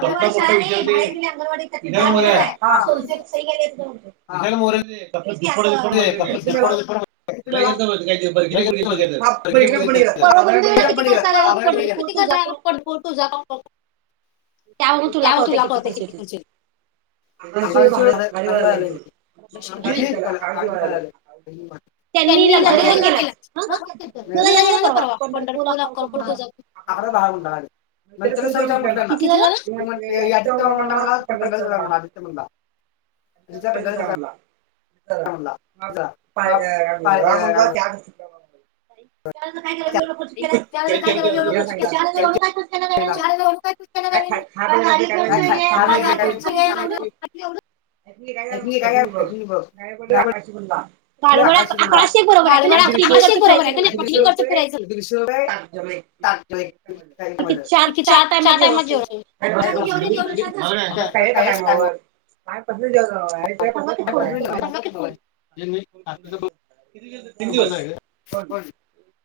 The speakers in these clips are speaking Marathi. विशाल मोरे त्यान मरू दे एकदा कसं दुप्पट दुप्पट वर्गीचे पुढे [unintelligible] त्यावेळी तुला कळतंय किती खर्च येतोय. गेलं [unintelligible] त्यांनी लक्झरी घेऊन गेलात गेल्यात तुला गेला ना येणार आहेत परवा पंढरपूर पंढरपूर. अक्कलकोट तुळजापूर अकरा बारा म्हणला त्याला सविता म्हटलं ना [unintelligible] किती झालं? यादीत मला पंधरा [unintelligible] म्हणला तिचा. [unintelligible] मग आप- पा- त्यावेळेला काय करावं एवढं खर्च केला? केला. चार हजार रुपये खर्च का [unintelligible] केला त्यावेळी. काय खा खात आहे काय ऐकली काय [unintelligible] अकराशे एक बरोबर आहे का गाडीवाला नाही किती अकराशे खर्च प्राईस बोललाय. म्हणून दीडशे रुपये [unintelligible] किती चार चार टायमाचं [unintelligible] काय पण? जेवण काय असं नाही जेवण. काय टायमावर. [unintelligible] थांबा ती काय फोन पसंत येतोय नाही. मला. सांगा की फोन. बंद आहे [unintelligible] पण.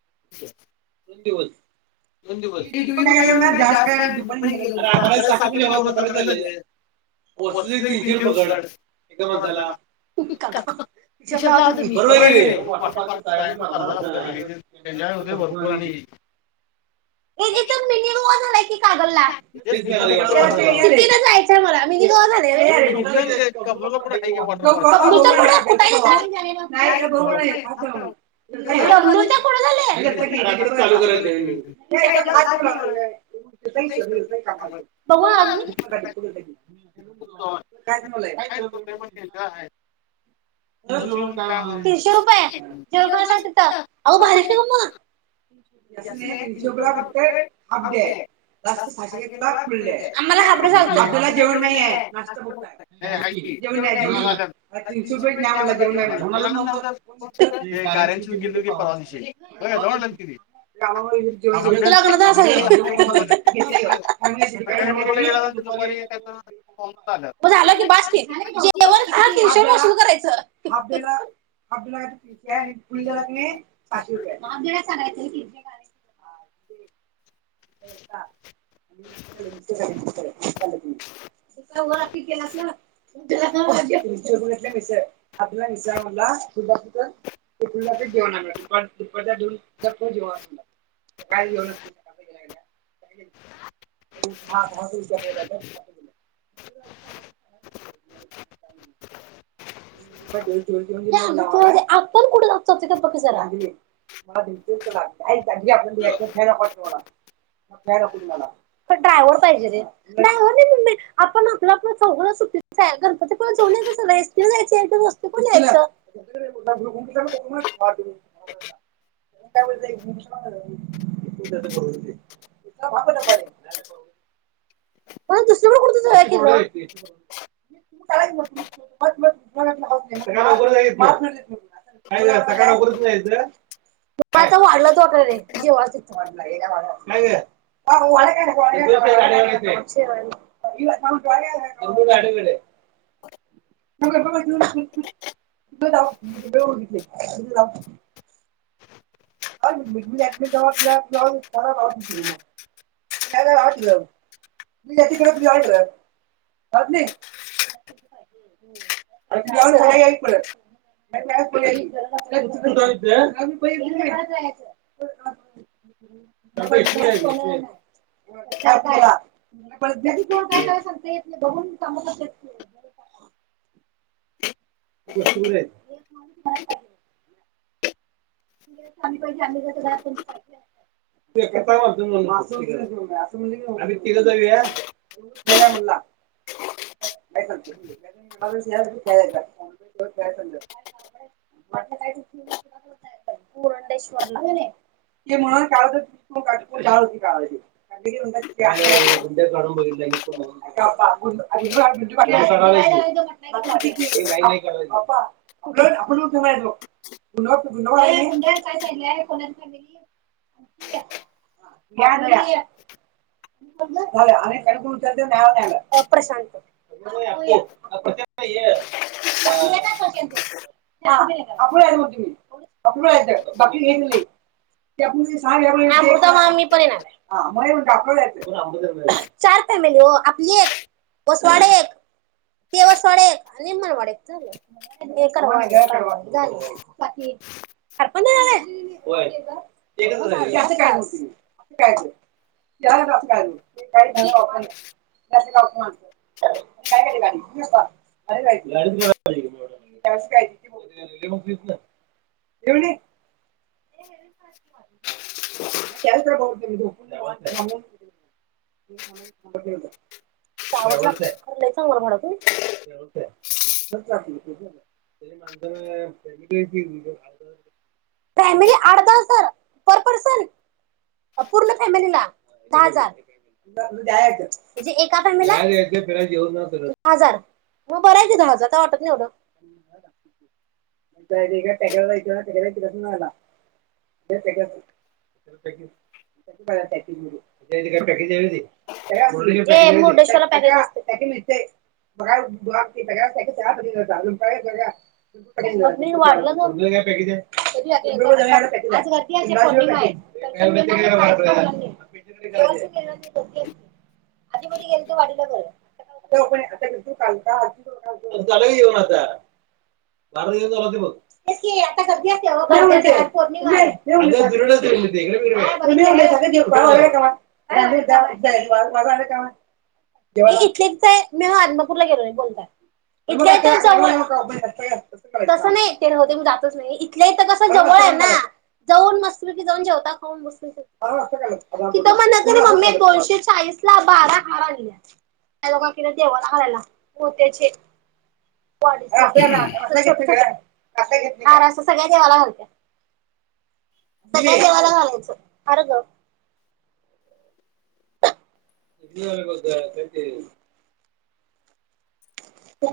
[unintelligible] किती दिवस? [unintelligible] दोन दिवस ती तुम्ही पण काय अरे म्हणणार जास्त काय दुपारी गेलो आणि अठराशे आठवड्यात साठ सातवी रुपये जेवणाचा सतराशे झाले. करायचं मोस्टली तीनशे रुपये पकड एका काय म्हणता ना? माणसाला काका हिशोब लावा तुम्ही बरोबर आहे की नाही वॉटर पार्क जायचं [unintelligible] वर आणि इथं तर मिनी गोवा झालाय की कागलला [unintelligible] तेच इथं तिकडं पार्लर सुट्टीला जायचं हाय मला. वाटतं. इथं कबनूरला पण आहे की वॉटर पार्क चालू करायचं आहे. बघू ना अजून [unintelligible] कबनूरच्या पुढे झालंय? चालू करायचं [unintelligible] काय तो ते पण [unintelligible] आहे. तुमची पण काय म्हणा. तीनशे रुपये जेवण करू जेवण [inaudible] शकता अहो भारीे बाहेर की ओ मग. इसने तीनशे रुप इंस्टोग्राम फक्त पे हाफ अब डे दे हाय दस मला हजार के लाख मिल जाए मला हाफ डे खबर ते- चालतोय नव्हतं हाफ डे मला जेवण नाहीये नाही आहे [unintelligible] नाश्ता फक्त आहे. नाही, हाय की जेवण आहे जीव जेवण आलं आहे. तीनशे रुपये नाही म्हणला जेवण आहे कोणाला नव्हतं ते गाऱ्यांची गेलो की परवा दिवशी बघा जाऊन आलं किती जेवण- आपल्या तुला म्हणत होते, आपल्या आपल्या [unintelligible] दुपारी एखादं दीड पावणे बारा. मग झालं की बास की जेवण खा तीनशे वसूल [unintelligible] करायचं हाफ डे आपल्या ला हाफ डेला काहीतरी तीनशे हाय त्या आणि पुढे फुल्लला गेला की नाही. नई सहाशे रुपये हाय. [unintelligible] केला असेल [inaudible] तीनशे रुपये घेतलं तर मिसळ आपला मिसळ मधला ते बाकीच [unintelligible] जेवणाकड दुपारच्या दोन वाजणार मग काय जेवण असतंय तिथं काय माहित [inaudible] [unintelligible] कुठ जातोय का बघ की जरा. पण ड्रायव्हर पाहिजे रे. ड्रायव्हर बी मम्मे आपण आपलं आपलं चौघच सुट्टीला गणपतीपुळेला जाऊन याय सगळ [inaudible] [unintelligible] पण दुसरीकड कुठतरी जाऊया की ओ. [unintelligible] काय ग? [unintelligible] [unintelligible] [unintelligible] [unintelligible] [unintelligible] विचार करा. परत कोण काय काय सांगतय ते बघून त्यामुळे [unintelligible] [unintelligible] आहेत. [unintelligible] पाहिजे [unintelligible] मग असं [unintelligible] आणि तीघ जाऊया [unintelligible] काय म्हंटला? [unintelligible] मुरुडेशव्हरला [unintelligible] [unintelligible] प्रशांत [unintelligible] आपण जायचंय बाकी न्हायची नाही [unintelligible] चार फॅमिली ओ आपली एक वसवाड एक ते वर सोडे आणि मारवाड एक झालं. [unintelligible] झालं. हा पण येणार हाय? होय. [unintelligible] झाली तुझी [unintelligible] [unintelligible] फॅमिली आड दहा सर पर पर्सन पूर्ण फॅमिलीला? दहा हजार म्हणे एका काय म्हटलंय दहा हजार हो बर आहे की नाही दहा हजार काय वाटत नाही एवढं. हे फोटो नाही वाटलं नव्हतं. [unintelligible] आज गर्दी आहे. [unintelligible] हो आता गर्दी असते हो वटपौर्णिमा आहे [unintelligible] [inaudible] नाही इथ इथ कस जवळ आहे ना जाऊन मस्त पैकी जाऊन जेवता खाऊन बस तिथ पणे मम्मी दोनशे चाळीस ला बारा हार आणल्या देवाला घालायला मोत्याचे [unintelligible] आता घे ह असं सगळ्या देवाला घालतात. सगळ्या देवाला घालायचं. हार ग. [inaudible] [inaudible] दे की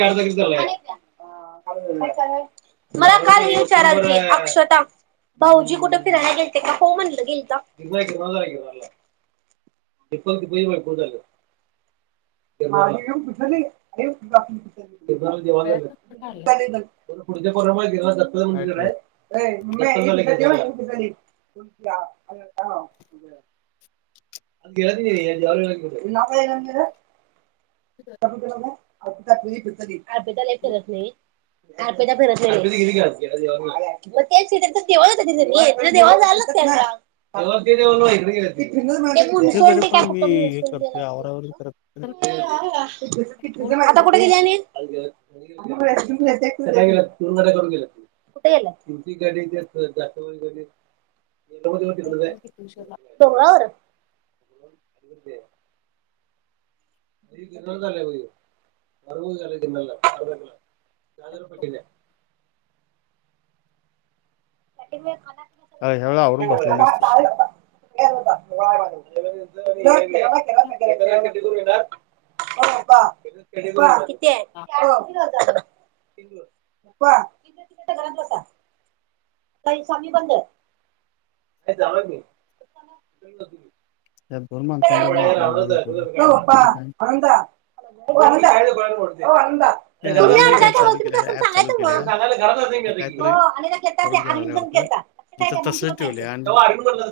अर्धा कि मला एक द्या मला हार की अक्षदा भाऊजी कुठे फिरायला गेलते का हो म्हटलं गेलत [inaudible] [inaudible] देवा काय पुढच्या दत्त ठेवलं मंदिरात आहेत. [inaudible] [inaudible] [unintelligible] [inaudible] लय फिरत नाहीत. [unintelligible] फिरत नाहीं लय [unintelligible] मग तेच कि तेंच [unintelligible] नि देवाला जायला लागतंय आता [unintelligible] [unintelligible] आता इथे तरी पण मी हे करतोय आवारावर करत अ कुठे गेल्या आणि? [unintelligible] कुठ गेल्यात [unintelligible] डोंगरावर [inaudible] [inaudible] जागर [inaudible] ह्या वेळा आवरून बसलेलीस तू. [unintelligible] [inaudible] [inaudible] [unintelligible] [unintelligible] [inaudible] बंद त्यात दोन माणसांच्या मुळे आपला घोळ होतो हो पप्पा बाकीच काय आनंदा [unintelligible] ते अंजलीने काय चालू केल्या काय ऍप [unintelligible] चालू केल्या ते कायतरी तुम्ही करून घ्यायला वाटतं नंतर सांगायचं तसंच ठेवले आणि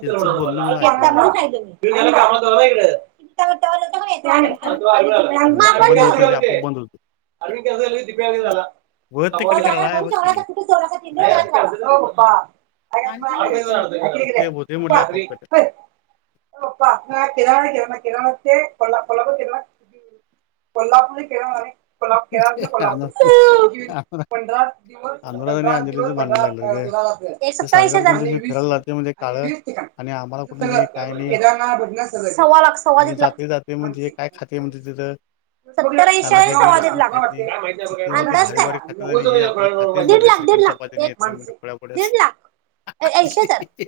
त्यांचं बोलणं मला ऐकायला लागलंय. [unintelligible] [unintelligible] बंद करा. हम्म. ते बंद होत नाही ते आपोआप बंद होते. वर तिकडे करायलाय बघ की कुठं काय. अंजलीला विचारा की ते होतंय म्हटले आपोआप कट. [unintelligible] [unintelligible] कोल्हापूर ते अनु- कोल्हापूर अनु- पंधरा अनुराग आणि अंजलीचं भांडण लागलं ग दिवस ते [unintelligible] पैशाच सारखं कोण आणि दिवशी वीस फिरायला जाते म्हणजे काळं वीस ठिकाण आणि आम्हाला कुठं नाही काय नाही केदारनाथ सव्वा लाख सव्वा आणि दिड लाख जाते जाते म्हणजे काय खाते म्हणते तिथं सतर ऐशी [unintelligible] कांदा खात नाही सव्वा दीड लाख ते मात्र अंदाज भारी काय भारी खात्यात आणि हे आपलं खाते दीड म्हणले लाख दीड श्रीखंड लाख चपाती आणि एक येतया म्हनल खुळ्या बोड्याचं दीड लाख हाह हह हा ऐंशी ही हजार ही ही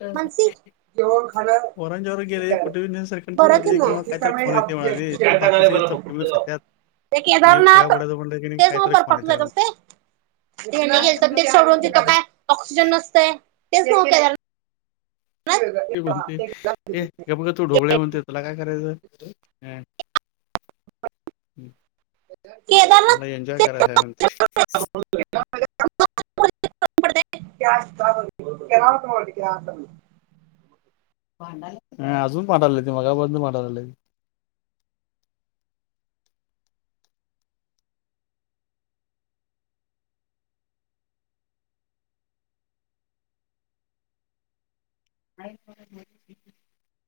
हह हा हा ही ही जेऊन खाण घेऊन जायचं बी नाही श्रीखंड बर कि चपाती मग किंवा काहीतरी खाऊन येते म्हणाले ते बाकी सगळे चपचपी [unintelligible] खात्यात ते आणि केदारनाथ खोळ्या खोड्याचं म्हणलं की नाही तेच म काहीतरी खाऊन वरपर्यंत येते जायचं म्हणे असते यांनी खायचा गेलते ते प्रश्न सोडून तिथं नाही. काय ऑक्सिजन नसते तेच केदारनाथ ते म्हणते ए गप ग तू ढोबळे म्हणते तुला काय करायचं ह्या मला एन्जॉय केदारनाथ करायच आहे म्हणते. तत [inaudible] भांडालेत अजून भांडालेत ते मगापासून भांड्या लागलेत [inaudible]